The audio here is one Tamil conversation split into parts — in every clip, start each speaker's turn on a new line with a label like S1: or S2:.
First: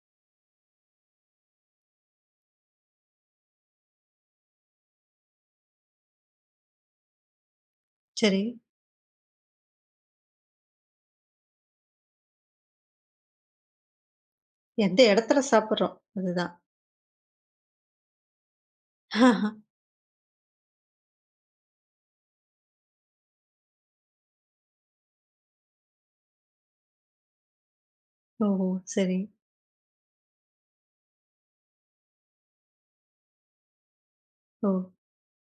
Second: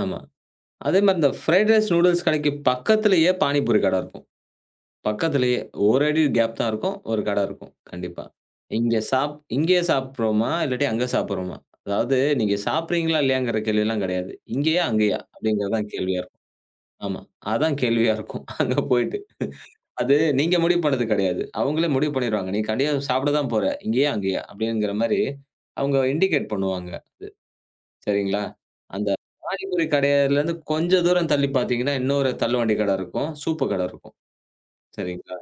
S1: ஆமா. அதே மாரி இந்த ஃபரைட் ரைஸ், நூடுல்ஸ் கடைக்கு பக்கத்திலயே, பானிபூரி கட இருக்கும். பக்கத்திலேயே, ஒரு அடி கேப் தான் இருக்கும். ஒரு கட இருக்கும். கண்டிப்பா.
S2: சரி.
S1: இங்க சாப் இங்கயே சாப்டுறோமா, இல்லாட்டி அங்க சாப்டுறோமா? அதாவது நீங்க சாப்பிட்றீங்களா இல்லையாங்கிற கேள்விலாம் கெடையாது. இங்கயா?
S2: எந்த
S1: அங்கயா?
S2: எடத்துல
S1: அப்டிங்கிறது தான்
S2: சாப்பிட்றோம்,
S1: கேள்வியா இருக்கும்.
S2: அதுதான்.
S1: ஆமா. அதான் கேள்வியா இருக்கும் அங்க போயிட்டு. அது நீங்க முடிவு பண்ணது கெடையாது. அவங்களே முடிவு பண்ணிருவாங்க. நீ கண்டிப்பா சாப்ட தான் போற. இங்கயா? அங்கயா? அப்டிங்கிற மாரி அவங்க இண்டிகேட் பண்ணுவாங்க. அது சரிங்களா?
S2: ஓஹோ!
S1: அந்த
S2: சரி.
S1: பாணிபுரி கடைலருந்து கொஞ்சம் தூரம் தள்ளி பார்த்தீங்கன்னா, இன்னொரு தள்ளுவண்டி கட இருக்கும். சூப்பு கட இருக்கும்.
S2: ஓ!
S1: சரிங்களா?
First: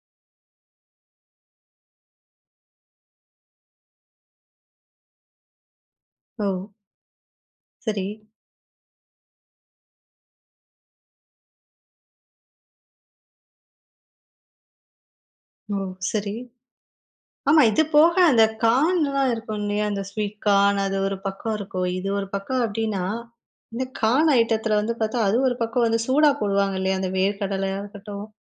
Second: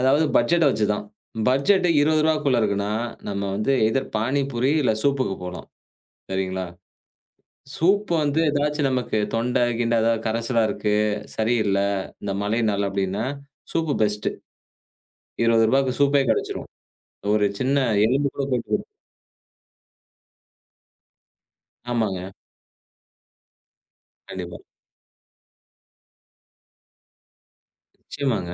S1: அதாவது பட்ஜெட்ட வச்சு தான். பட்ஜெட் 20 ரூவாக்குள்ள இருக்குனா, நம்ம வந்து எய்தர் பானிபூரி இல்ல சூப்புக்கு போலாம். சரிங்களா?
S2: ஓ! சரி.
S1: சூப் வந்து ஏதாச்சும் நமக்கு தொண்ட கிண்ட எதாவது, கரச்சலா இருக்கு, சரியில்ல. இந்த மழைனால அப்டின்னா, சூப்பு பெஸ்ட்டு. 20
S2: ஓ!
S1: ரூபாக்கு சூப்பே
S2: சரி.
S1: கெடச்சுடும். ஒரு
S2: ஆமா
S1: சின்ன
S2: இது போக
S1: எலும்பு
S2: அந்த
S1: கூட போய் போட்டு.
S2: கார்ன்லாம் இருக்கும் இல்லையா? அந்த ஸ்வீட் கார்ன், அது ஒரு பக்கம் இருக்கும். இது ஒரு
S1: ஆமாங்க.
S2: பக்கம் அப்டின்னா, இந்த கார்ன்
S1: கண்டிப்பா.
S2: ஐட்டத்துல வந்து பார்த்தா, அது ஒரு பக்கம் வந்து சூடா போடுவாங்க இல்லையா? அந்த வேர்க்கடலையா இருக்கட்டும்.
S1: நிச்சயமாங்க.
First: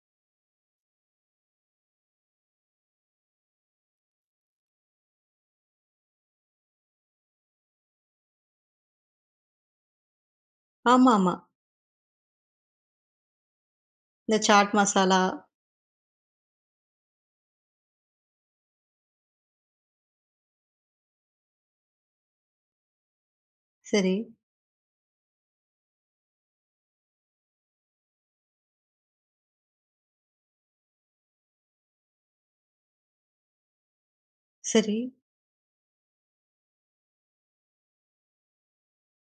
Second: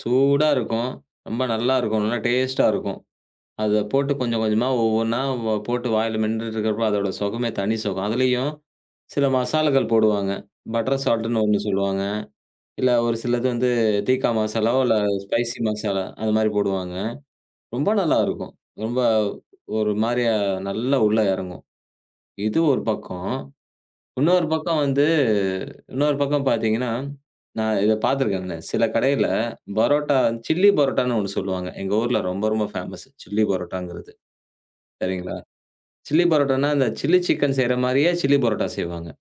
S1: சூடா இருக்கும். ரொம்ப நல்லாயிருக்கும். நல்லா டேஸ்ட்டா இருக்கும். அத போட்டு கொஞ்சம் கொஞ்சமா ஒவ்வொன்னா வ போட்டு வாயில மென்னுட்டுருக்கிறப்போ, அதோட சுகமே தனி சுகம்! அதிலேயும், சில மசாலாக்கள் போடுவாங்க. பட்டர்
S2: ஆமாமா.
S1: சால்டுன்னு ஒண்ணு சொல்லுவாங்க. இல்ல ஒரு சிலது வந்து தீக்கா
S2: இந்த சாட்
S1: மசாலாவோ இல்ல
S2: மசாலா.
S1: ஸ்பைசி மசாலா அது மாரி போடுவாங்க. ரொம்ப நல்லா இருக்கும். ரொம்ப, ஒரு மாரியா நல்லா உள்ள எறங்கும். இது ஒரு பக்கம்.
S2: சரி.
S1: இன்னொரு பக்கம் வந்து, இன்னொரு பக்கம் பார்த்தீங்கன்னா, நான் இத பார்த்திருக்கேங்க, சில கடைல பரோட்டா சில்லி பரோட்டான்னு ஒண்ணு சொல்லுவாங்க. எங்கள் ஊர்ல ரொம்ப, ரொம்ப ஃபேமஸ். சில்லி பரோட்டாங்கிறது.
S2: சரி.
S1: சரிங்களா? சில்லி பரோட்டானா, இந்த சில்லி சிக்கன் செய்ற மாரியே சில்லி பரோட்டா செய்வாங்க.